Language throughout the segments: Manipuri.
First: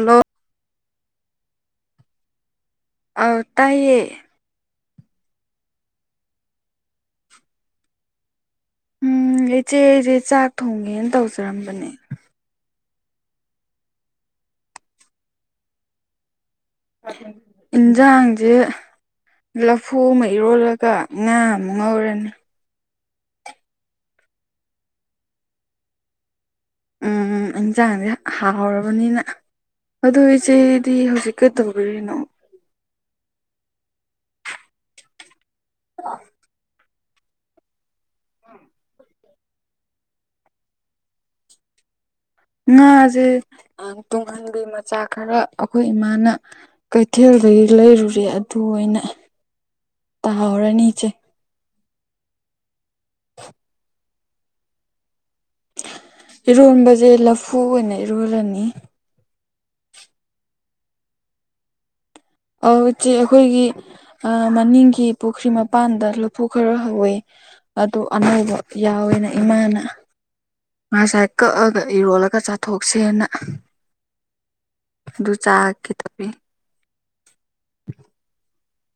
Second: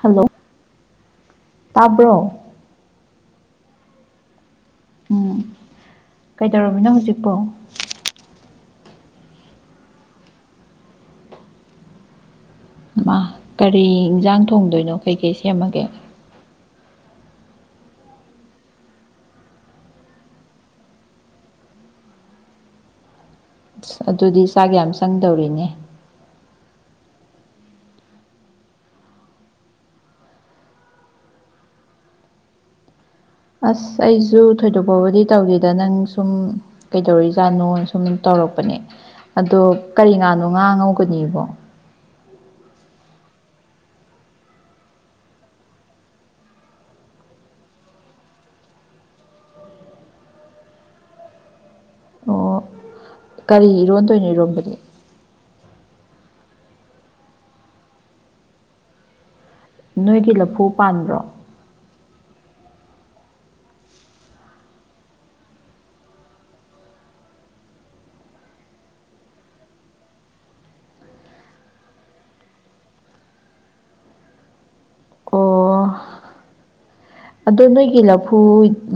ꯍꯜꯂꯣ ꯇꯥꯕ꯭ꯔꯣ? ꯑꯥꯎ ꯇꯥꯏꯌꯦ ꯑꯣ ꯀꯩꯗꯧꯔꯝꯃꯤꯅꯣ ꯍꯧꯖꯤꯛꯄꯣ? ꯎꯝ ꯏꯆꯦ ꯑꯩꯖꯦ ꯆꯥꯛ ꯊꯣꯡꯒꯦꯅ ꯇꯧꯖꯔꯝꯕꯅꯦ꯫ ꯏꯃꯥ ꯀꯔꯤ ꯏꯟꯖꯥꯡ ꯊꯣꯡꯗꯣꯏꯅꯣ ꯀꯩꯀꯩ ꯁꯦꯝꯃꯒꯦ? ꯏꯟꯖꯥꯡꯖꯦ ꯂꯐꯨ ꯑꯃ ꯏꯔꯣꯜꯂꯒ ꯉꯥ ꯑꯃ ꯉꯧꯔꯅꯤ꯫ ꯑꯁ ꯑꯗꯨꯗꯤ ꯆꯥꯛ ꯌꯥꯝ ꯆꯪꯗꯧꯔꯤꯅꯦ ꯎꯝ ꯏꯟꯖꯥꯡꯖꯦ ꯍꯥꯎꯔꯕꯅꯤꯅ ꯑꯗꯣ ꯏꯆꯦꯗꯤ ꯍꯧꯖꯤꯛ ꯀꯩ ꯇꯧꯕꯤꯔꯤꯅꯣ? ꯑꯁ ꯑꯩꯖꯨ ꯊꯣꯏꯗꯣꯛ ꯄꯕꯨꯗꯤ ꯇꯧꯗꯦꯗ ꯅꯪ ꯁꯨꯝ ꯀꯩꯗꯧꯔꯤꯖꯥꯠꯅꯣ ꯁꯨꯝ ꯇꯧꯔꯛꯄꯅꯦ ꯑꯗꯣ ꯀꯔꯤ ꯉꯥꯅꯣ ꯉꯥ ꯉꯧꯒꯅꯤꯕꯣ? ꯉꯥꯖꯦ ꯑ ꯇꯨꯡꯍꯟꯕꯤ ꯃꯆꯥ ꯈꯔ ꯑꯈꯣꯏ ꯏꯃꯥꯅ ꯀꯩꯊꯦꯜꯗꯒꯤ ꯂꯩꯔꯨꯔꯦ ꯑꯗꯨ ꯑꯣꯏꯅ ꯇꯥꯎꯔꯅꯤ ꯏꯆꯦ꯫ ꯑꯣ ꯀꯔꯤ ꯏꯔꯣꯟꯗꯣꯏꯅꯣ ꯏꯔꯣꯝꯕꯗꯤ? ꯏꯔꯣꯝꯕꯁꯦ ꯂꯐꯨ ꯑꯣꯏꯅ ꯏꯔꯣꯜꯂꯅꯤ꯫ ꯅꯣꯏꯒꯤ ꯂꯐꯨ ꯄꯥꯟꯕ꯭ꯔꯣ? ꯑꯧ ꯏꯆꯦ ꯑꯈꯣꯏꯒꯤ ꯑꯥ ꯃꯅꯤꯡꯒꯤ ꯄꯨꯈ꯭ꯔꯤ ꯃꯄꯥꯟꯗ ꯂꯐꯨ ꯈꯔ ꯍꯧꯋꯤ꯫ ꯑꯗꯨ ꯑꯅꯧꯕ ꯌꯥꯎꯋꯦꯅ ꯏꯃꯥꯅ ꯉꯁꯥꯏ ꯀꯛꯑꯒ ꯏꯔꯣꯜꯂꯒ ꯆꯥꯊꯣꯛꯁꯦꯅ ꯑꯗꯨ ꯆꯥꯛꯀꯦ ꯑꯣ ꯇꯧꯔꯤ ꯑꯗꯣ ꯅꯣꯏꯒꯤ ꯂꯐꯨ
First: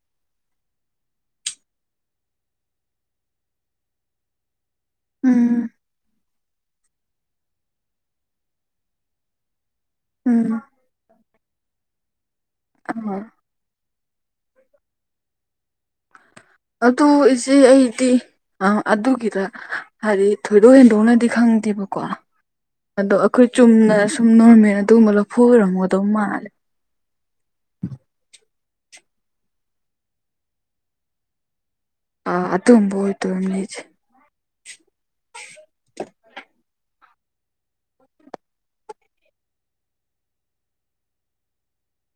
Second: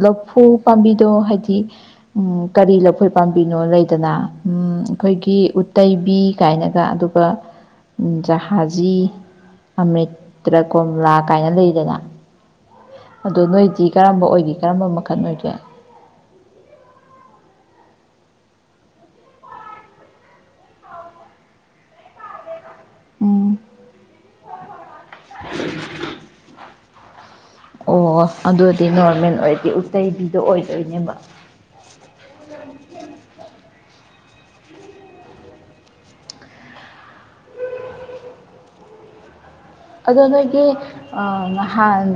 ꯂꯐꯨ ꯄꯥꯝꯕꯤꯗꯣ ꯍꯥꯏꯗꯤ ꯎꯝ ꯀꯔꯤ ꯂꯧꯐꯣꯏ ꯄꯥꯝꯕꯤꯅꯣ ꯂꯩꯗꯅ ꯎꯝ ꯈꯣꯏꯒꯤ ꯎꯝ ꯎꯠꯇꯩꯕꯤ ꯀꯥꯏꯅꯒ ꯑꯗꯨꯒ ꯖꯍꯥꯖꯤ ꯎꯝ ꯑꯃꯤꯇ꯭ꯔꯥ ꯀꯣꯝꯂꯥ ꯀꯥꯏꯅ ꯂꯩꯗꯅ [unintelligible] ꯑꯗꯣ ꯅꯣꯏꯗꯤ ꯀꯔꯝꯕ ꯑꯣꯏꯒꯦ ꯀꯔꯝꯕ ꯃꯈꯜ ꯑꯣꯏꯒꯦ? ꯑꯗꯣ ꯏꯆꯦ ꯑꯩꯗꯤ ꯑꯥ ꯑꯗꯨꯒꯤꯗ ꯍꯥꯏꯗꯤ ꯊꯣꯏꯗꯣꯛ ꯍꯦꯟꯗꯣꯛꯅꯗꯤ ꯈꯪꯗꯦꯕꯀꯣ ꯑꯗꯣ ꯑꯈꯣꯏ ꯎꯝ ꯆꯨꯝꯅ ꯁꯨꯝ ꯅꯣꯔꯃꯦꯜ ꯑꯗꯨꯒꯨꯝꯕ ꯂꯐꯨ ꯑꯣꯏꯔꯝꯒꯗꯧ ꯃꯥꯜꯂꯦ꯫ ꯑꯣ ꯑꯗꯨꯗꯤ ꯅꯣꯔꯃꯦꯜ ꯑꯣꯏꯔꯗꯤ ꯎꯇꯩꯒꯤꯗꯣ ꯑꯣꯏꯗꯣꯏꯅꯦꯕ꯫ ꯑꯥ ꯑꯗꯨꯝꯕ ꯑꯣꯏꯗꯣꯏꯅꯤ ꯏꯆꯦ꯫ ꯑꯗꯣ ꯅꯣꯏꯒꯤ ꯑꯥ ꯅꯍꯥꯟ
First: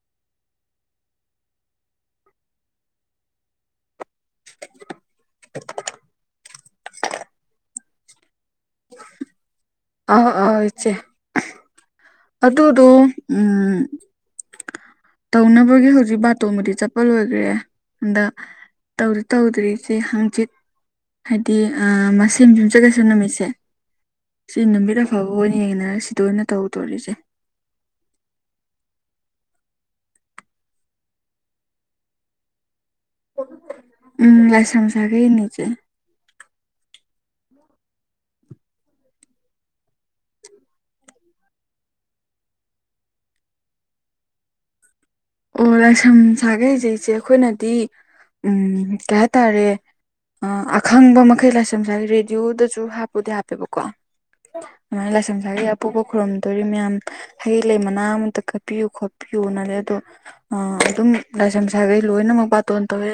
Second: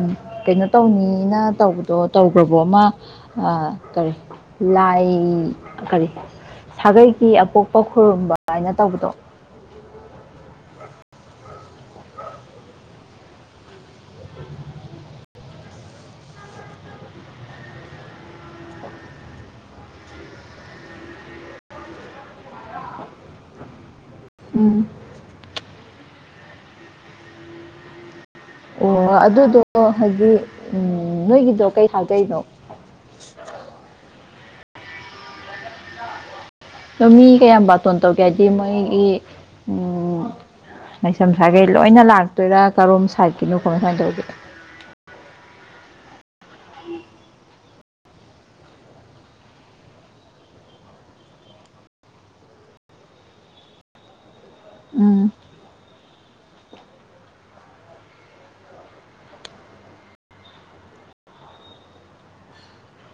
ꯀꯩꯅꯣ ꯇꯧꯅꯤꯅ ꯇꯧꯕꯗꯣ ꯇꯧꯒ꯭ꯔꯥꯕꯣ ꯑꯃ ꯑ ꯀꯔꯤ ꯂꯥꯏ ꯀꯔꯤ ꯁꯥꯒꯩꯒꯤ ꯑꯄꯣꯛꯄ ꯈꯨꯔꯨꯝꯕ ꯍꯥꯏꯅ ꯇꯧꯕꯗꯣ ꯑꯥ ꯑꯥ ꯏꯆꯦ ꯑꯗꯨꯗꯣ ꯎꯝ ꯇꯧꯅꯕꯒꯤ ꯍꯧꯖꯤꯛ ꯕꯥꯇꯣꯟꯕꯨꯗꯤ ꯆꯠꯄ ꯂꯣꯏꯒ꯭ꯔꯦ ꯑꯗꯥ ꯇꯧꯗꯤ ꯇꯧꯗ꯭ꯔꯤ ꯏꯆꯦ ꯍꯡꯆꯤꯠ ꯍꯥꯏꯗꯤ ꯑꯥ ꯃꯁꯦꯝ ꯡꯌꯨꯝꯖꯀꯩꯁꯥ ꯅꯨꯃꯤꯠꯁꯦ ꯁꯤ ꯎꯝ ꯅꯨꯃꯤꯠ ꯑꯐꯕ ꯑꯣꯏꯅ ꯌꯦꯡꯅꯔ ꯁꯤꯗ ꯑꯣꯏꯅ ꯇꯧꯗꯣꯔꯤꯁꯦ ꯑꯣ ꯑꯗꯨꯗꯣ ꯍꯥꯏꯗꯤ ꯎꯝ ꯅꯣꯏꯒꯤꯗꯣ ꯀꯩ ꯊꯥꯒꯩꯅꯣ ꯎꯝ ꯂꯥꯏꯁ꯭ꯔꯝ ꯁꯥꯒꯩꯅꯦ ꯏꯆꯦ ꯅ ꯃꯤ ꯀꯌꯥꯝ ꯕꯥꯇꯣꯟ ꯇꯧꯒꯦ ꯍꯥꯏꯗꯤ ꯃꯣꯏꯒꯤ ꯎꯝ ꯂꯥꯏꯁꯝ ꯁꯥꯒꯩ ꯂꯣꯏꯅ ꯂꯥꯛꯇꯣꯏꯔꯥ ꯀꯔꯣꯝ ꯁꯥꯏꯠꯀꯤꯅꯣ ꯀꯃꯥꯏ ꯀꯃꯥꯏ ꯇꯧꯒꯦ ꯑꯣ ꯂꯥꯏꯁꯝ ꯁꯥꯒꯩꯖꯦ ꯏꯆꯦ ꯈꯣꯏꯅꯗꯤ ꯎꯝ ꯀꯩ ꯍꯥꯏꯇꯥꯔꯦ ꯑꯥ ꯑꯈꯪꯕ ꯃꯈꯩ ꯂꯥꯏꯁꯝ ꯁꯥꯒꯩ ꯔꯦꯗꯤꯌꯣꯗꯖꯨ ꯍꯥꯞꯄꯨꯗꯤ ꯍꯥꯞꯄꯦꯕꯀꯣ [unintelligible] ꯎꯝ ꯂꯥꯏꯁꯝ ꯁꯥꯒꯩ ꯑꯄꯣꯛꯄ ꯈꯣꯔꯝꯗꯣꯔꯤ ꯃꯌꯥꯝ ꯍꯩ ꯂꯩ ꯃꯅꯥ ꯑꯃꯇ ꯀꯠꯄꯤꯌꯨ ꯈꯣꯠꯄꯤꯌꯨꯅ [unintelligible] ꯑꯥ ꯑꯗꯨꯝ ꯂꯥꯏꯁꯝ ꯁꯥꯒꯩ ꯂꯣꯏꯅꯃꯛ ꯕꯥꯇꯣꯟ ꯇꯧꯋꯦ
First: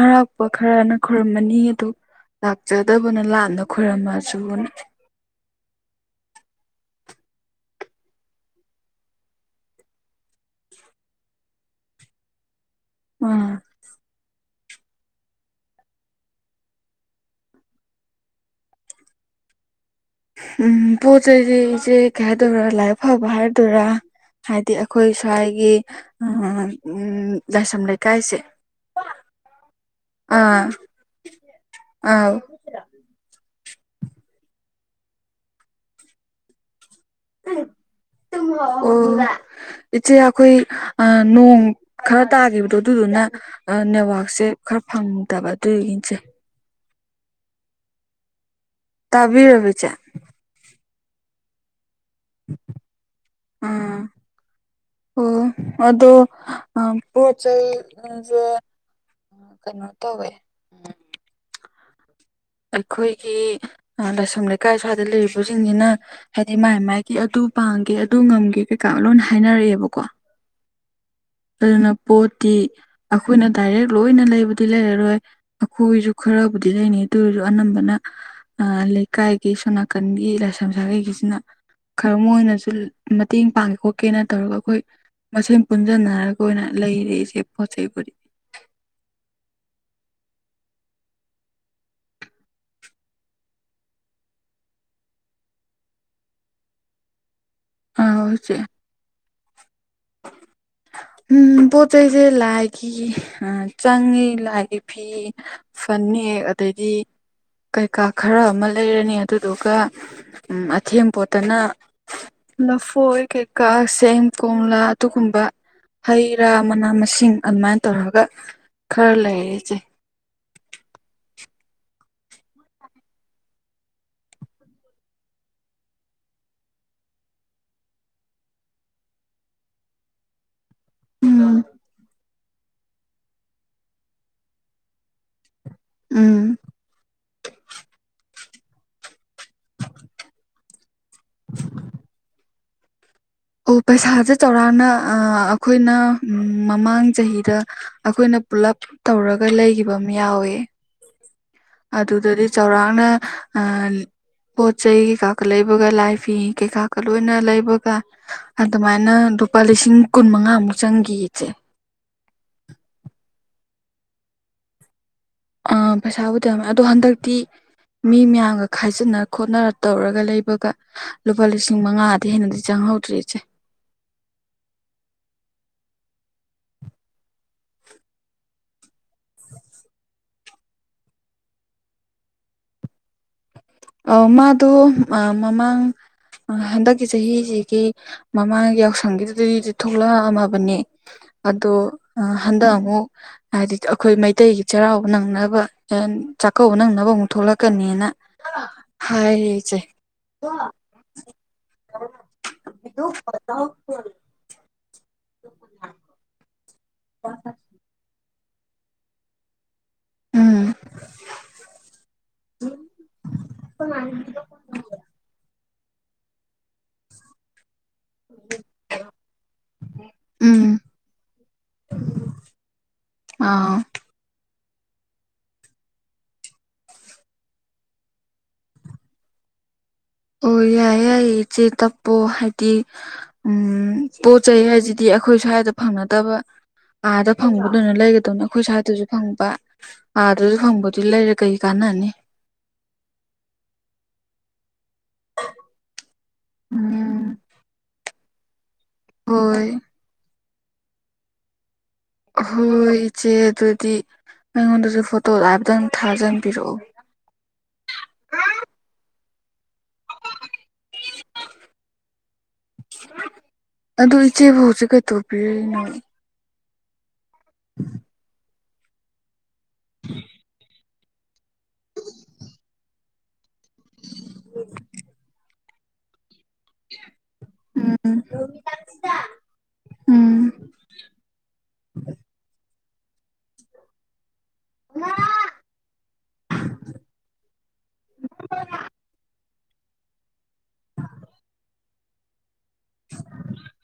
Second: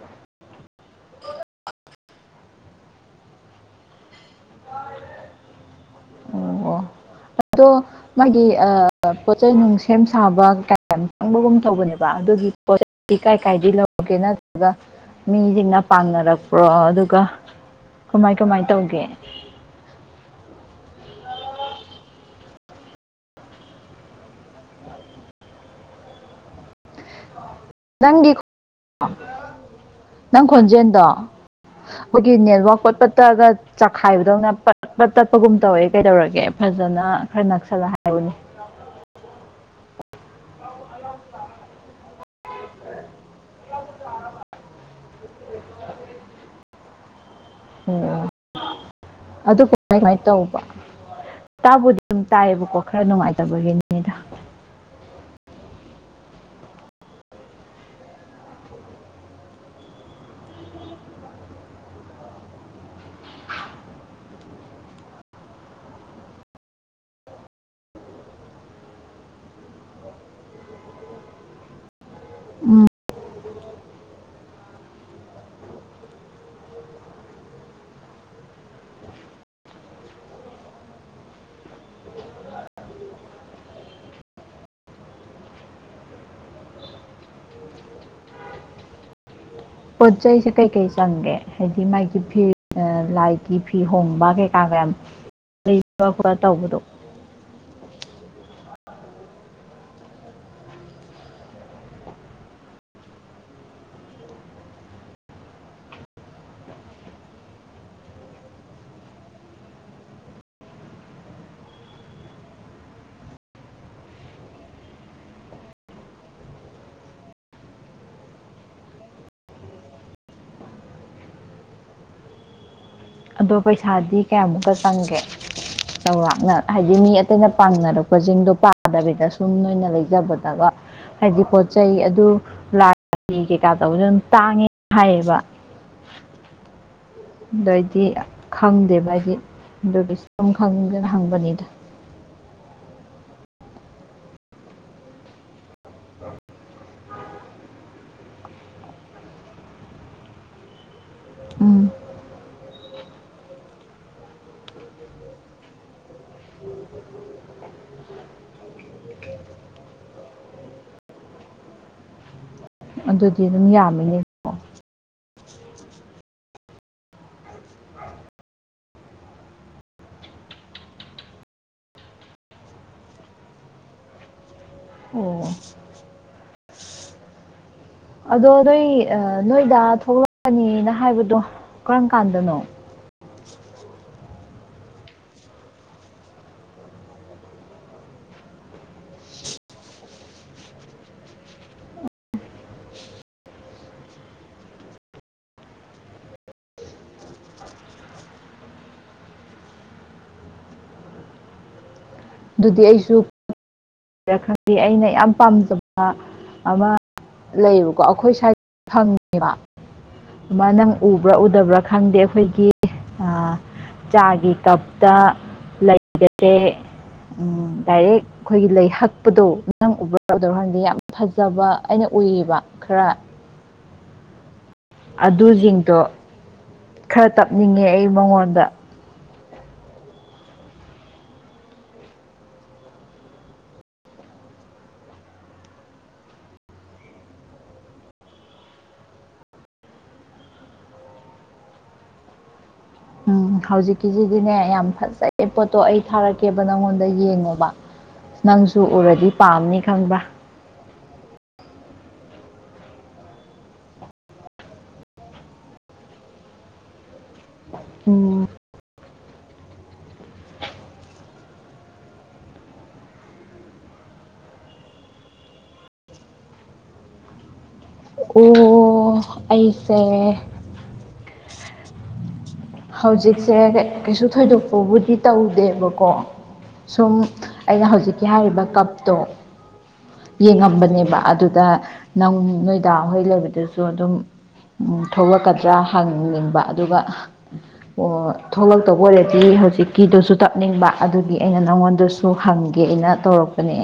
ꯑꯔꯥꯛꯄ ꯈꯔꯅ ꯈꯨꯔꯨꯝꯃꯅꯤ ꯑꯗꯨ ꯂꯥꯛꯆꯗꯕꯅ ꯂꯥꯠꯅ ꯈꯣꯏꯔꯝꯃꯁꯨꯅ ꯑꯣ ꯑꯗꯣ ꯅꯣꯏꯗꯤ ꯑꯥ ꯄꯣꯠꯆꯩ ꯅꯨꯡ ꯁꯦꯝ ꯁꯥꯕ ꯀꯩꯀ ꯌꯥꯝ ꯆꯪꯕꯒꯨꯝ ꯇꯧꯕꯅꯦꯕ ꯑꯗꯨꯒꯤ ꯄꯣꯠ [unintelligible] ꯑ ꯀꯥꯏ ꯀꯥꯏꯗꯩ ꯂꯧꯒꯦ ꯅꯠꯇ꯭ꯔꯒ ꯃꯤꯖꯤꯡꯅ ꯄꯥꯡꯅꯔꯛꯄ꯭ꯔꯣ ꯑꯗꯨꯒ ꯀꯃꯥꯏ ꯀꯃꯥꯏ ꯇꯧꯒꯦ ꯎꯝ ꯄꯣꯠ ꯆꯩꯖꯦ ꯏꯆꯦ ꯀꯩ ꯍꯥꯏꯗꯧꯔ ꯂꯥꯏꯕꯛ ꯐꯕ ꯍꯥꯏꯗꯣꯏꯔꯥ ꯍꯥꯏꯗꯤ ꯑꯈꯣꯏ ꯁ꯭ꯋꯥꯏꯒꯤ ꯑꯥ ꯎꯝ ꯅꯪꯒꯤ [unintelligible] ꯅꯪ ꯑꯥ ꯈꯣꯟꯖꯦꯟꯗꯣ ꯑꯥꯎ ꯈꯣꯏꯒꯤ ꯅꯦꯠꯋꯥꯛ ꯄꯠ ꯄꯠ ꯇꯑꯒꯠ ꯆꯛꯈꯥꯏꯕꯗꯧꯅ ꯄꯠ ꯄꯠ ꯇꯠꯄꯒꯨꯝ ꯇꯧꯋꯦ ꯀꯩꯗꯧꯔꯒꯦ ꯐꯖꯅ ꯈꯔ ꯅꯛꯁꯜꯂ ꯍꯥꯏ ꯎꯅꯦ ꯑꯣ ꯏꯆꯦ ꯑꯈꯣꯏ ꯑꯥ ꯅꯣꯡ ꯈꯔ ꯇꯥꯒꯤꯕꯗꯣ ꯑꯗꯨꯗꯨꯅ ꯑꯥ ꯅꯦꯋꯥꯛꯁꯦ ꯈꯔ ꯐꯪꯗꯕ ꯑꯗꯨꯒꯤꯟ ꯏꯆꯦ ꯑꯣ ꯑꯣ ꯑꯗꯨ [unintelligible] ꯇꯥꯕꯤꯔꯕ ꯏꯆꯦ ꯀꯃꯥꯏ ꯇꯧꯕ ꯇꯥꯕꯨꯗꯤ [unintelligible] ꯇꯥꯏꯑꯕꯀꯣ ꯈꯔ ꯑꯥ ꯅꯨꯉꯥꯏꯇꯕꯒꯤꯅꯤꯗ ꯑꯣ ꯑꯗꯣ ꯑꯥ ꯄꯣꯠꯆꯩ ꯅꯨꯡꯖꯦ ꯀꯩꯅꯣ ꯇꯧꯋꯦ ꯑꯩꯈꯣꯏꯒꯤ ꯑꯥ ꯂꯥꯏꯁꯝ ꯂꯩꯀꯥꯏ ꯁ꯭ꯋꯥꯏꯗ ꯂꯩꯔꯤꯕꯖꯤꯡꯖꯤꯅ ꯍꯥꯏꯗꯤ ꯃꯥꯏ ꯃꯥꯏꯒꯤ ꯑꯗꯨ ꯄꯥꯡꯒꯦ ꯑꯗꯨ ꯉꯝꯒꯦ ꯀꯩꯀꯥ ꯂꯣꯏꯅ ꯍꯥꯏꯅꯔꯦꯑꯦꯕꯀꯣ ꯑꯗꯨꯅ ꯄꯣꯠꯇꯤ ꯑꯈꯣꯏꯅ ꯗꯥꯏꯔꯦꯛ ꯂꯣꯏꯅ ꯂꯩꯕꯗꯤ ꯂꯩꯔꯔꯣꯏ ꯑꯈꯣꯏꯖꯨ ꯈꯔꯕꯨꯗꯤ ꯂꯩꯅꯤ ꯑꯗꯨꯑꯣꯏꯔꯖꯨ ꯑꯅꯝꯕꯅ ꯑ ꯂꯩꯀꯥꯏꯒꯤ ꯁꯣꯅꯥꯀꯟꯒꯤ ꯂꯥꯏꯁꯝ ꯁꯥꯒꯩꯒꯤꯁꯤꯅ ꯈꯔ ꯃꯣꯏꯅꯁꯨ ꯃꯇꯦꯡ ꯄꯥꯡꯒꯦ ꯈꯣꯀꯦꯅ ꯇꯧꯔꯒ ꯑꯈꯣꯏ ꯃꯁꯦꯟ ꯄꯨꯟꯖꯟꯅꯔ ꯑꯈꯣꯏꯅ ꯂꯩꯔꯦ ꯏꯆꯦ ꯄꯣꯠ ꯆꯩꯕꯨꯗꯤ ꯄꯣꯠ ꯆꯩꯩꯁꯦ ꯀꯩꯀꯩ ꯆꯪꯒꯦ ꯍꯥꯏꯗꯤ ꯃꯥꯒꯤ ꯐꯤ ꯑꯥ ꯂꯥꯏꯒꯤ ꯐꯤ ꯍꯣꯡꯕ ꯀꯩꯀꯥ ꯒꯌꯥꯝ ꯂꯩꯕ [unintelligible] ꯇꯧꯕꯗꯣ ꯑꯥꯎ ꯏꯆꯦ [unintelligible] ꯎꯝ ꯄꯣꯠ ꯆꯩꯖꯦ ꯂꯥꯏꯒꯤ ꯑꯥ ꯆꯪꯉꯤ ꯂꯥꯏꯒꯤ ꯐꯤ ꯐꯅꯦꯛ ꯑꯗꯩꯗꯤ ꯀꯩꯀꯥ ꯈꯔ ꯑꯃ ꯂꯩꯔꯅꯤ ꯑꯗꯨꯗꯨꯒ ꯎꯝ ꯑꯊꯦꯝꯄꯣꯠꯇꯅ ꯂꯐꯣꯏ ꯀꯩꯀꯥ ꯁꯦꯡ ꯀꯣꯝꯂꯥ ꯑꯇꯨꯒꯨꯝꯕ ꯍꯩ ꯔꯥ ꯃꯅꯥ ꯃꯁꯤꯡ ꯑꯟꯃꯥꯏ ꯇꯧꯔꯒ ꯈꯔ ꯂꯩꯔꯦ ꯏꯆꯦ ꯑꯗꯣ ꯄꯩꯁꯥꯗꯤ ꯀꯌꯥꯃꯨꯛꯀꯥ ꯆꯪꯒꯦ ꯆꯧꯔꯥꯛꯅ ꯍꯥꯏꯗꯤ ꯃꯤ ꯑꯇꯩꯅ ꯄꯥꯡꯅꯔꯛꯄ ꯖꯤꯡꯗꯣ ꯄꯥꯗꯕꯤꯗ ꯁꯨꯝ ꯅꯣꯏꯅ ꯂꯩꯖꯕꯗꯒ ꯍꯥꯏꯗꯤ ꯎꯝ ꯄꯣꯠꯆꯩꯩ ꯑꯗꯨ ꯂꯥꯏꯒꯤ ꯀꯩꯀꯥ ꯇꯧꯕꯖꯨ ꯑꯗꯨꯝ ꯇꯥꯡꯉꯦ ꯍꯥꯏ ꯑꯦꯕ꯫ ꯎꯝ ꯗ ꯑꯩꯗꯤ ꯈꯪꯗꯦꯕ ꯍꯥꯏꯗꯤ ꯑꯗꯨꯒꯤ ꯁꯨꯝ ꯈꯪꯅꯤꯡꯗꯅ ꯍꯪꯕꯅꯤꯗ꯫ ꯑꯣ ꯄꯩꯁꯥꯁꯦ ꯆꯥꯎꯔꯥꯛꯅ ꯑꯥ ꯑꯈꯣꯏꯅ ꯃꯃꯥꯡ ꯆꯍꯤꯗ ꯑꯈꯣꯏꯅ ꯄꯨꯂꯞ ꯇꯧꯔꯒ ꯂꯩꯒꯤꯕ ꯑꯃ ꯌꯥꯎꯋꯦ꯫ ꯎꯝ ꯑꯗꯨꯗꯗꯤ ꯆꯥꯎꯔꯥꯛꯅ ꯑ ꯄꯣꯠ ꯆꯩꯩ ꯀꯩꯀꯥꯀ ꯂꯩꯕꯒ ꯂꯥꯏ ꯐꯤ ꯀꯩꯀꯥꯀ ꯂꯣꯏꯅ ꯂꯩꯕꯒ ꯑꯗꯨꯃꯥꯏꯅ ꯂꯨꯄꯥ ꯂꯤꯁꯤꯡ ꯀꯨꯟ ꯃꯉꯥꯃꯨꯛ ꯆꯪꯒꯤ ꯏꯆꯦ꯫ ꯑꯗꯨꯗꯤ ꯑꯗꯨꯝ ꯌꯥꯝꯃꯤꯅꯦ꯫ ꯑꯥ ꯄꯩꯁꯥꯕꯨꯗꯤ ꯌꯥꯃꯦ ꯑꯗꯣ ꯍꯟꯗꯛꯇꯤ ꯃꯤ ꯃꯌꯥꯝꯒ ꯈꯥꯏꯖꯤꯟꯅ ꯈꯣꯠꯅꯔ ꯇꯧꯔꯒ ꯂꯩꯕꯒ ꯂꯨꯄꯥ ꯂꯤꯁꯤꯡ ꯃꯉꯥꯗꯩ ꯍꯦꯟꯅꯗꯤ ꯆꯪꯍꯧꯗ꯭ꯔꯦ ꯏꯆꯦ꯫ ꯑꯣ ꯑꯗꯣ ꯅꯣꯏ ꯑ ꯅꯣꯏꯗꯥ ꯊꯣꯛꯂꯛꯀꯅꯤꯅ ꯍꯥꯏꯕꯗꯣ ꯀꯔꯝ ꯀꯥꯟꯗꯅꯣ? ꯑ ꯃꯥꯗꯣ ꯑ ꯃꯃꯥꯡ ꯑ ꯍꯟꯗꯛꯀꯤ ꯆꯍꯤꯁꯤꯒꯤ ꯃꯃꯥꯡꯒꯤ ꯌꯥꯎꯁꯪꯒꯤꯗꯨꯗꯗꯤ ꯊꯣꯛꯂꯛꯑꯝꯃꯕꯅꯦ꯫ ꯑꯗꯣ ꯑ ꯍꯟꯗꯛ ꯑꯃꯨꯛ ꯍꯥꯏꯗꯤ ꯑꯈꯣꯏ ꯃꯩꯇꯩꯒꯤ ꯆꯩꯔꯥꯎꯕ ꯅꯪꯅꯕ ꯑꯦꯟ ꯆꯥꯛꯀꯧꯕ ꯅꯪꯅꯕ ꯑꯃꯨꯛ ꯊꯣꯛꯂꯛꯀꯅꯤꯅ ꯍꯥꯏꯔꯤ ꯏꯆꯦ [unintelligible] ꯗꯨꯗꯤ ꯑꯩꯁꯨ [unintelligible] [unintelligible] ꯈꯪꯗꯦ ꯑꯩꯅ ꯌꯥꯝ ꯄꯥꯝꯖꯕ ꯑꯃ ꯂꯩꯌꯦꯕꯀꯣ ꯑꯈꯣꯏ ꯁꯥꯏꯠ ꯐꯪ [unintelligible] ꯑꯦꯕ ꯗꯨꯃꯥꯢ ꯎꯝ ꯅꯪ ꯎꯕ꯭ꯔꯥ ꯎꯗꯕ꯭ꯔꯥ ꯈꯪꯗꯦ ꯑꯩꯈꯣꯏꯒꯤ ꯑ ꯆꯥꯒꯤ ꯀꯞꯇ ꯂꯩꯒꯁꯦ ꯎꯝ ꯗꯥꯏꯔꯦꯛ ꯈꯣꯏꯒꯤ ꯂꯩ ꯍꯛꯄꯗꯣ ꯅꯪ ꯎꯕ꯭ꯔꯥ ꯎꯗꯕ꯭ꯔꯥ ꯈꯪꯗꯦ ꯎꯝ ꯌꯥꯝ ꯐꯖꯕ ꯑꯩꯅ ꯎꯏꯌꯦꯕ ꯈꯔ ꯑꯥ ꯑꯗꯨꯁꯤꯡꯗꯣ ꯈꯔ ꯇꯞꯅꯤꯡꯉꯦ ꯑꯩ ꯃꯉꯣꯟꯗ꯫ ꯑꯣ ꯌꯥꯏꯌꯦ ꯌꯥꯏꯌꯦ ꯏꯆꯦ ꯇꯞꯄꯣ ꯍꯥꯏꯗꯤ ꯎꯝ ꯄꯣꯠ ꯆꯩ ꯍꯥꯏꯁꯤꯗꯤ ꯑꯩꯈꯣꯏ ꯁ꯭ꯋꯥꯏꯗ ꯐꯪꯅꯗꯕ ꯑꯥꯗ ꯐꯪꯕꯗꯨꯅ ꯂꯩꯒꯗꯧꯅꯤ ꯑꯈꯣꯏ ꯁ꯭ꯋꯥꯏꯗꯁꯨ ꯐꯪꯕ ꯑꯥꯗꯁꯨ ꯐꯪꯕꯗꯤ ꯂꯩꯔ ꯀꯩ ꯀꯥꯟꯅꯅꯤ꯫ ꯎꯝ ꯍꯧꯖꯤꯛꯀꯤꯖꯤꯗꯤꯅꯦ ꯌꯥꯝ ꯐꯖꯩ꯫ ꯑꯦ ꯄꯣꯠꯇꯣ ꯑꯩ ꯊꯥꯔꯛꯀꯦꯕ ꯅꯪꯉꯣꯟꯗ ꯌꯦꯡꯉꯣꯕ ꯅꯪꯁꯨ ꯎꯔ ꯗꯤ ꯍꯣꯏ ꯄꯥꯝꯅꯤ ꯈꯪꯕ꯭ꯔꯥ? ꯍꯣꯏ ꯏꯆꯦ ꯑꯗꯨꯗꯤ ꯑꯩꯉꯣꯟꯗꯖꯨ ꯐꯣꯇꯣꯗꯣ ꯍꯥꯏꯐꯦꯠꯇꯪ ꯊꯥꯖꯟꯕꯤꯔꯛꯑꯣ꯫ ꯎꯝ ꯑꯗꯨ ꯏꯆꯦꯕꯨ ꯍꯧꯖꯤꯛ ꯀꯩꯗꯧꯕꯤꯔꯤꯅꯣ? [inaudible] ꯑꯣ ꯑꯩꯁꯦ ꯍꯧꯖꯤꯛꯁꯦ ꯀꯩꯁꯨ ꯊꯣꯏꯗꯣꯛꯄꯕꯨꯗꯤ ꯇꯧꯗꯦꯕꯀꯣ꯫ ꯁꯨꯝ ꯑꯩꯅ ꯎꯝ ꯍꯧꯖꯤꯛꯀꯤ ꯍꯥꯏꯔꯤꯕ ꯀꯞꯇꯣ ꯎꯝ ꯌꯦꯡꯉꯝꯕꯅꯦꯕ ꯑꯗꯨꯗ ꯅꯪ ꯅꯣꯏꯗꯥꯍꯣꯏ ꯂꯩꯕꯗꯨꯖꯨ ꯑꯗꯨꯝ ꯎꯝ ꯊꯣꯛꯂꯛꯀꯗ꯭ꯔꯥ ꯍꯪꯅꯤꯡꯕ ꯑꯗꯨꯒ ꯑꯣ ꯊꯣꯛꯂꯛꯇꯧꯕ ꯑꯣꯏꯔꯗꯤ ꯍꯧꯖꯤꯛꯀꯤꯗꯨꯖꯨ ꯇꯞꯅꯤꯡꯕ ꯑꯗꯨꯒꯤ ꯑꯩꯅ ꯅꯪꯉꯣꯟꯗꯁꯨ ꯁꯨ ꯍꯪꯒꯦ ꯑꯩꯅꯥ ꯇꯧꯔꯛꯄꯅꯦ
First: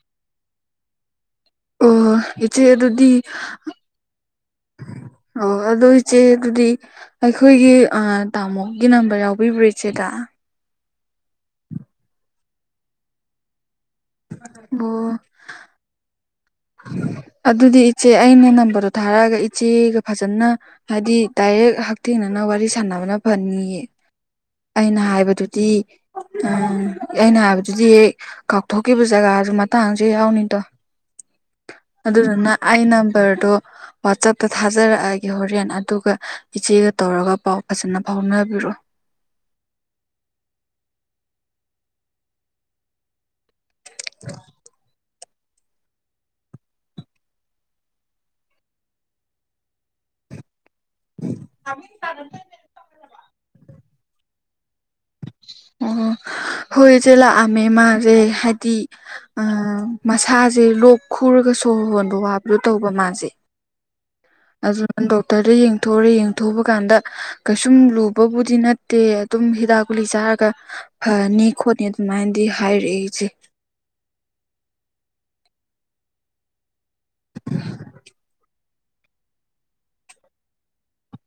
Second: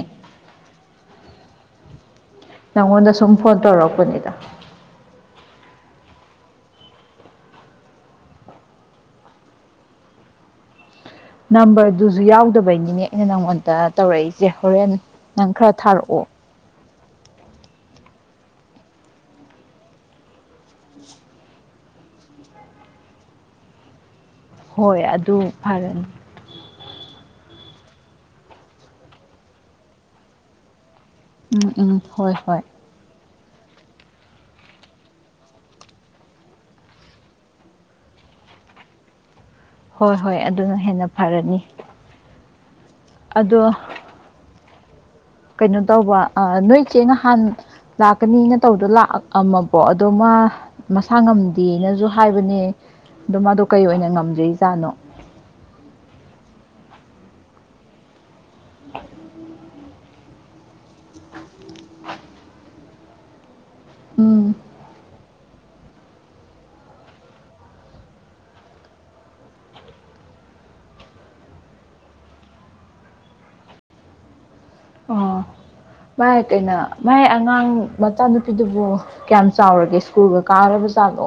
ꯑꯣ ꯏꯆꯦ ꯅꯪꯉꯣꯟꯗ ꯑꯗꯨꯗꯤ ꯁꯨꯝ ꯐꯣꯟ ꯇꯧꯔꯛꯄꯅꯤꯗ ꯑꯣ ꯑꯗꯨ ꯏꯆꯦ ꯑꯗꯨꯗꯤ ꯑꯩꯈꯣꯏꯒꯤ ꯑ ꯇꯥꯃꯣꯒꯤ ꯅꯝꯕꯔ ꯌꯥꯎꯕꯤꯕ꯭ꯔ ꯏꯆꯦꯗ ꯅꯝꯕꯔꯗꯨꯖꯨ ꯌꯥꯎꯗꯕꯒꯤꯅꯦ ꯑꯩꯅ ꯅꯪꯉꯣꯟꯗ ꯇꯧꯔꯛꯏꯖꯦ ꯍꯣꯔꯦꯟ ꯑꯣ ꯅꯪ ꯈꯔ ꯊꯥꯔꯛꯑꯣ ꯑꯗꯨꯗꯤ ꯏꯆꯦ ꯑꯩꯅ ꯅꯝꯕꯔꯗꯣ ꯊꯥꯔꯛꯑꯒ ꯏꯆꯦꯒ ꯐꯖꯅ ꯍꯥꯏꯗꯤ ꯗꯥꯏꯔꯦꯛ ꯍꯛꯊꯦꯡꯅꯅ ꯋꯥꯔꯤ ꯁꯥꯟꯅꯕꯅ ꯐꯅꯤꯌꯦ ꯑꯩꯅ ꯍꯣꯏ ꯑꯗꯨ ꯍꯥꯏꯕꯗꯨꯗꯤ ꯐꯔꯅꯤ ꯎꯝ ꯑꯩꯅ ꯍꯥꯏꯕꯗꯨꯗꯤ ꯍꯦꯛ ꯀꯥꯎꯊꯣꯛꯈꯤꯕ ꯖꯒꯖꯨ ꯃꯇꯥꯡꯖꯨ ꯍꯦꯛ ꯌꯥꯎꯅꯤꯗꯣ ꯎꯝ ꯎꯝ ꯍꯣꯏ ꯑꯗꯨꯗꯨꯅ ꯍꯣꯏ ꯑꯩ ꯅꯝꯕꯔꯗꯣ ꯋꯥꯆꯞꯇ ꯊꯥꯖꯔꯛꯑꯒꯦ ꯍꯣꯔꯦꯟ ꯑꯗꯨꯒ ꯏꯆꯦꯒ ꯇꯧꯔꯒ ꯄꯥꯎ ꯐꯖꯅ ꯐꯥꯎꯅꯕꯤꯔꯛꯑꯣ ꯍꯣꯏ ꯍꯣꯏ ꯑꯗꯨꯅ ꯍꯦꯟꯅ ꯐꯔꯅꯤ ꯑꯗꯣ [inaudible] ꯀꯩꯅꯣ ꯇꯧꯕ ꯑꯥ ꯅꯣꯏꯆꯦ ꯅꯍꯥꯟ ꯂꯥꯛꯀꯅꯤꯅ ꯇꯧꯗꯣ ꯂꯥꯛꯑꯝꯃꯕꯣ ꯑꯗꯣ ꯃꯥ ꯃꯁꯥ ꯉꯝꯗꯦꯅꯖꯨ ꯍꯥꯏꯕꯅꯦ ꯑꯗꯣ ꯃꯗꯣ ꯀꯩ ꯑꯣꯏꯅ ꯉꯝꯗꯔꯤꯖꯠꯅꯣ ꯑꯣ ꯍꯣꯏ ꯏꯆꯦ ꯂꯛꯑꯝꯃꯦ ꯃꯥ ꯖꯦ ꯍꯥꯏꯗꯤ ꯑꯥ ꯃꯁꯥꯖꯦ ꯂꯣꯛ ꯈꯨꯔꯒ ꯁꯣꯔ ꯍꯣꯟꯕ ꯋꯥꯕꯗꯣ ꯇꯧꯕ ꯃꯥꯖꯦ ꯎꯝ ꯑꯗꯨꯅ ꯗꯣꯛꯇꯔꯗ ꯌꯦꯡꯊꯣꯛꯔꯦ ꯌꯦꯡꯊꯣꯛ ꯎꯕ ꯀꯥꯟꯗ ꯀꯩꯁꯨꯝ ꯂꯨꯕꯕꯨꯗꯤ ꯅꯠꯇꯦ ꯑꯗꯨꯝ ꯍꯤꯗꯥꯛ ꯀꯨꯂꯤ ꯆꯥꯔꯒ ꯐꯅꯤ ꯈꯣꯠꯅꯤ ꯑꯗꯨꯃꯥꯏꯅꯗꯤ ꯍꯥꯏꯔꯛꯑꯦ ꯏꯆꯦ ꯑꯣ ꯃꯥꯥꯏ ꯀꯩꯅꯣ ꯃꯥꯏ ꯑꯉꯥꯡ ꯃꯆꯥꯅꯨꯄꯤꯗꯨꯕꯨ ꯀꯌꯥꯝ ꯆꯥꯎꯔꯒꯦ ꯁ꯭ꯀꯨꯜꯒ ꯀꯥꯔꯕꯆꯠꯂꯣ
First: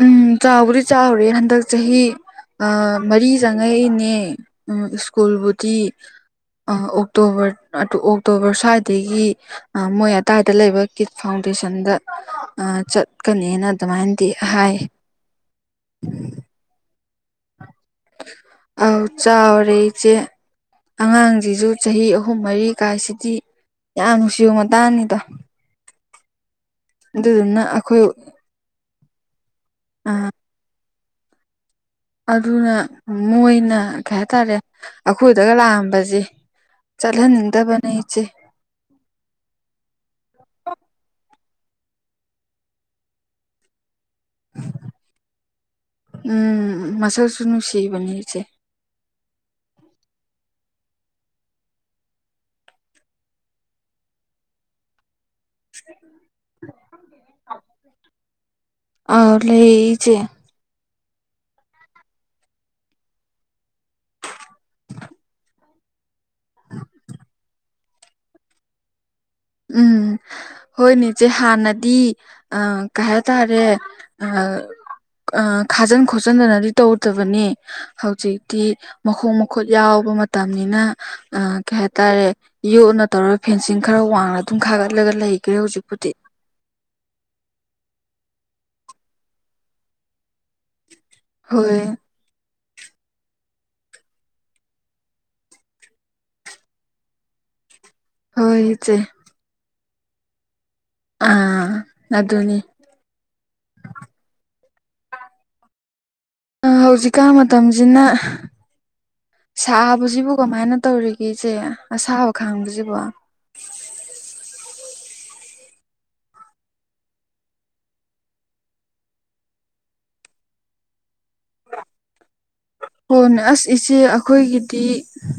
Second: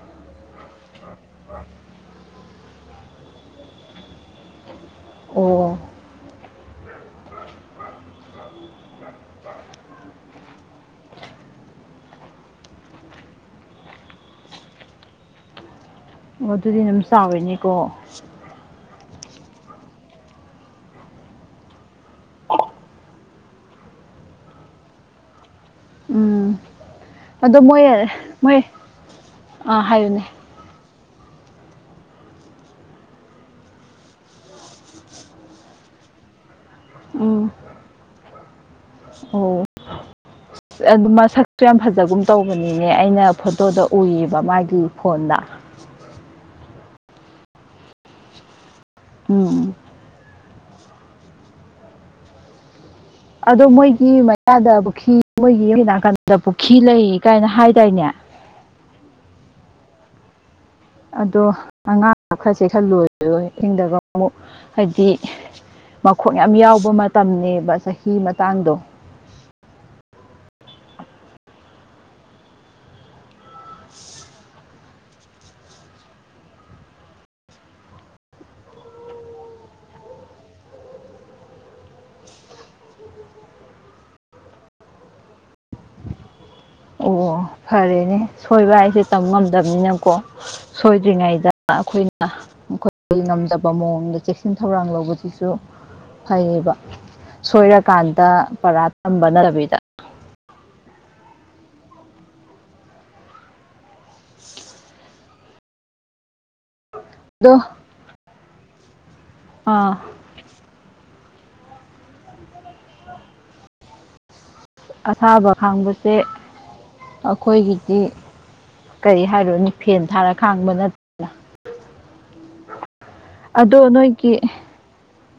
ꯎꯝ ꯆꯥꯎꯕꯨꯗꯤ ꯆꯥꯎꯔꯦ ꯍꯟꯗꯛ ꯆꯍꯤ ꯑꯥ ꯃꯔꯤ ꯆꯪꯉꯛꯏꯅꯦ ꯑꯥ ꯑꯣ ꯑꯣ ꯁ꯭ꯀꯨꯜꯕꯨꯗꯤ ꯑꯥ ꯑꯣꯛꯇꯣꯕꯔ ꯑꯣꯛꯇꯣꯕꯔ ꯁꯏ ꯑꯗꯒꯤ ꯑꯥ ꯃꯣꯏ ꯑꯗꯥꯏꯗ ꯂꯩꯕ ꯀꯤꯠ ꯐꯥꯎꯟꯗꯦꯁꯟꯗ ꯑꯥ ꯆꯠ ꯀꯅꯦꯅ ꯑꯗꯨꯃꯥꯏꯅꯗꯤ ꯍꯥꯏ ꯑꯣ ꯑꯗꯨꯗꯤ ꯑꯗꯨꯝ ꯆꯥꯎꯔꯦꯅꯦꯀꯣ ꯑꯥꯎ ꯆꯥꯎꯔꯦ ꯏꯆꯦ ꯑꯉꯥꯡꯖꯤꯖꯨ ꯆꯍꯤ ꯑꯍꯨꯝ ꯃꯔꯤ ꯀꯥꯏꯁꯤꯗꯤ ꯌꯥꯝ ꯅꯨꯡꯁꯤꯕ ꯃꯇꯥꯡꯅꯤꯗꯣ ꯎꯝ ꯑꯗꯣ ꯑꯗꯨꯗꯨꯅ ꯃꯣꯏ ꯑꯩꯈꯣꯏ ꯃꯣꯏ ꯑꯥ ꯍꯥꯏꯌꯨꯅꯦ ꯑꯗꯨꯅ ꯃꯣꯏꯅ ꯀꯩ ꯍꯥꯏꯇꯔꯦ ꯑꯈꯣꯏꯗꯒ ꯂꯥꯛꯑꯝꯕꯖꯦ ꯆꯠꯍꯟꯅꯤꯡꯗꯕꯅꯦ ꯏꯆꯦ ꯑꯧ ꯑꯗꯨ ꯃꯁꯛꯇꯨ ꯌꯥꯝ ꯐꯖꯒꯨꯝ ꯇꯧꯕꯅꯤꯅꯦ ꯑꯩꯅ ꯐꯣꯇꯣꯗ ꯎꯏꯌꯦꯕ ꯃꯥꯒꯤ ꯐꯣꯟꯗ ꯎꯝ ꯃꯁꯛꯁꯨ ꯅꯨꯡꯁꯤꯕꯅꯦ ꯏꯆꯦ ꯎꯝ ꯑꯗꯣ ꯃꯣꯏꯒꯤ ꯃꯌꯥꯗ ꯄꯨꯈꯔꯤ ꯃꯣꯏꯒꯤ ꯅꯥꯀꯟꯗ ꯄꯨꯈ꯭ꯔꯤ ꯂꯩ ꯀꯥꯏꯅ ꯍꯥꯏ ꯗꯥꯏꯅꯦ ꯑꯥ ꯂꯩ ꯏꯆꯦ ꯑꯗꯣ ꯑꯉꯥꯡ ꯈꯔꯁꯦ ꯈꯔ ꯂꯣꯏꯔꯣꯏ ꯏꯁꯤꯡꯗꯒ ꯑꯃꯨꯛ ꯍꯥꯏꯗꯤ ꯃꯈꯣꯡ ꯌꯥꯝ ꯌꯥꯎꯕ ꯃꯇꯝꯅꯦꯕ ꯆꯍꯤ ꯃꯇꯥꯡꯗꯣ ꯎꯝ ꯍꯣꯏꯅꯧ ꯏꯆꯦ ꯍꯥꯟꯅꯗꯤ ꯑ ꯀꯩ ꯍꯥꯏꯇꯥꯔꯦ ꯑ ꯈꯥꯖꯤꯟ ꯈꯣꯠꯆꯟꯗꯅꯗꯤ ꯇꯧꯗꯕꯅꯤ ꯍꯧꯖꯤꯛꯇꯤ ꯃꯈꯣꯡ ꯃꯈꯨꯠ ꯌꯥꯎꯕ ꯃꯇꯝꯅꯤꯅ ꯑ ꯀꯩ ꯍꯥꯏꯇꯥꯔꯦ ꯌꯣꯠꯅ ꯇꯧꯔꯒ ꯐꯦꯟꯁꯤꯡ ꯈꯔ ꯋꯥꯡꯅ ꯑꯗꯨꯝ ꯈꯥꯒꯠꯂꯒ ꯂꯩꯈ꯭ꯔꯦ ꯍꯧꯖꯤꯛꯄꯨꯗꯤ ꯑꯣ ꯐꯔꯦꯅꯦ ꯁꯣꯏꯕ ꯍꯥꯏꯁꯦ ꯇꯝ ꯉꯝꯗꯕꯅꯤꯅꯀꯣ ꯁꯣꯏꯗ꯭ꯔꯤꯉꯩꯗ ꯍꯣꯏ ꯑꯩꯈꯣꯏ ꯃꯈꯣꯏꯒꯤ ꯉꯝꯖꯕ ꯃꯑꯣꯡꯗ ꯆꯦꯛꯁꯤꯟ ꯊꯧꯔꯥꯡ ꯂꯧꯕꯁꯤꯁꯨ ꯐꯩꯌꯦꯕ ꯁꯣꯏꯔꯀꯥꯟꯗ ꯍꯣꯏ ꯄꯔꯥ ꯏꯆꯦ ꯇꯝꯕ ꯅꯠꯇꯕꯤꯗ ꯑꯥ ꯑꯗꯨꯅꯦ ꯍꯧꯖꯤꯛꯀꯥꯟ ꯑꯗꯣ ꯃꯇꯝꯁꯤꯅ ꯑꯥ ꯁꯥꯕꯁꯤꯕꯨ ꯀꯃꯥꯏꯅ ꯇꯧꯔꯤꯒꯦ ꯏꯆꯦ ꯑꯁꯥꯕ ꯈꯥꯡꯕꯁꯤꯕꯣ ꯑꯁꯥꯕ ꯈꯥꯡꯕꯁꯦ ꯑꯩꯈꯣꯏꯒꯤꯗꯤ ꯀꯔꯤ ꯍꯥꯏꯔꯨꯅꯤ ꯐꯦꯟ ꯊꯥꯔ ꯈꯥꯡꯕ ꯅꯠꯇꯅ ꯍꯣꯏꯅꯦ ꯑꯁ ꯑꯗꯣ ꯏꯆꯦ ꯅꯣꯏꯒꯤ ꯑꯩꯈꯣꯏꯒꯤꯗꯤ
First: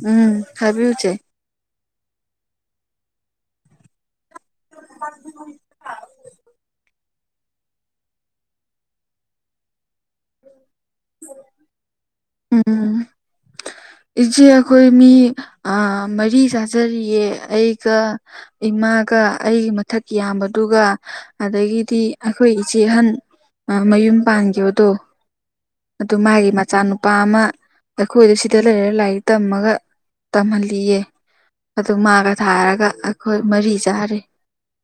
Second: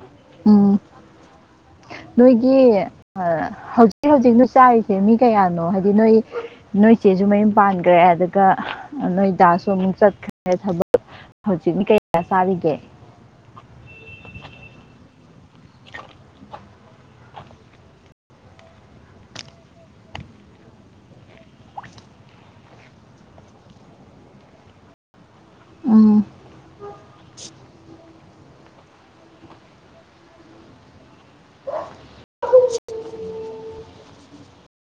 ꯎꯝ ꯍꯥꯏꯕꯤꯌꯨ ꯢꯆꯦ ꯅꯣꯏꯒꯤ ꯍꯧꯖꯤꯛ ꯍꯧꯖꯤꯛ ꯅꯣꯏ ꯆꯥꯔꯤꯁꯦ ꯃꯤ ꯀꯌꯥꯅꯣ ꯍꯥꯏ ꯅꯣꯏ ꯅꯣꯏ ꯆꯦꯁꯨ ꯃꯌꯨꯝ ꯄꯥꯟꯈ꯭ꯔꯦ ꯑꯗꯨꯒ ꯅꯣꯏ ꯗꯥꯁꯨ ꯑꯃꯨꯛ ꯆꯠꯈ꯭ꯔꯦ ꯊꯕꯛ ꯍꯧꯖꯤꯛꯇꯥ ꯀꯩꯌꯥ ꯆꯥꯔꯤꯒꯦ ꯎꯝ ꯏꯆꯦ ꯑꯩꯈꯣꯏ ꯃꯤ ꯃꯔꯤ ꯆꯥꯖꯔꯤꯌꯦ ꯑꯩꯒ ꯏꯃꯥꯒ ꯑꯩꯒꯤ ꯃꯊꯛꯒꯤ ꯏꯌꯥꯝꯕꯗꯨꯒ ꯑꯗꯒꯤꯗꯤ ꯑꯩꯈꯣꯏ ꯏꯆꯦ ꯑꯍꯟ ꯃꯌꯨꯝ ꯄꯥꯟꯈꯤꯕꯗꯣ ꯑꯗꯨ ꯎꯝ ꯃꯥꯒꯤ ꯃꯆꯥꯅꯨꯄꯥ ꯑꯃ ꯑꯩꯈꯣꯏꯗ ꯁꯤꯗ ꯂꯩꯔꯒ ꯂꯥꯏꯔꯤꯛ ꯇꯝꯃꯒ ꯇꯝꯍꯜꯂꯤꯌꯦ ꯑꯗꯨ ꯃꯥꯒ ꯊꯥꯔꯒ ꯑꯩꯈꯣꯏ ꯃꯔꯤ ꯆꯥꯔꯤ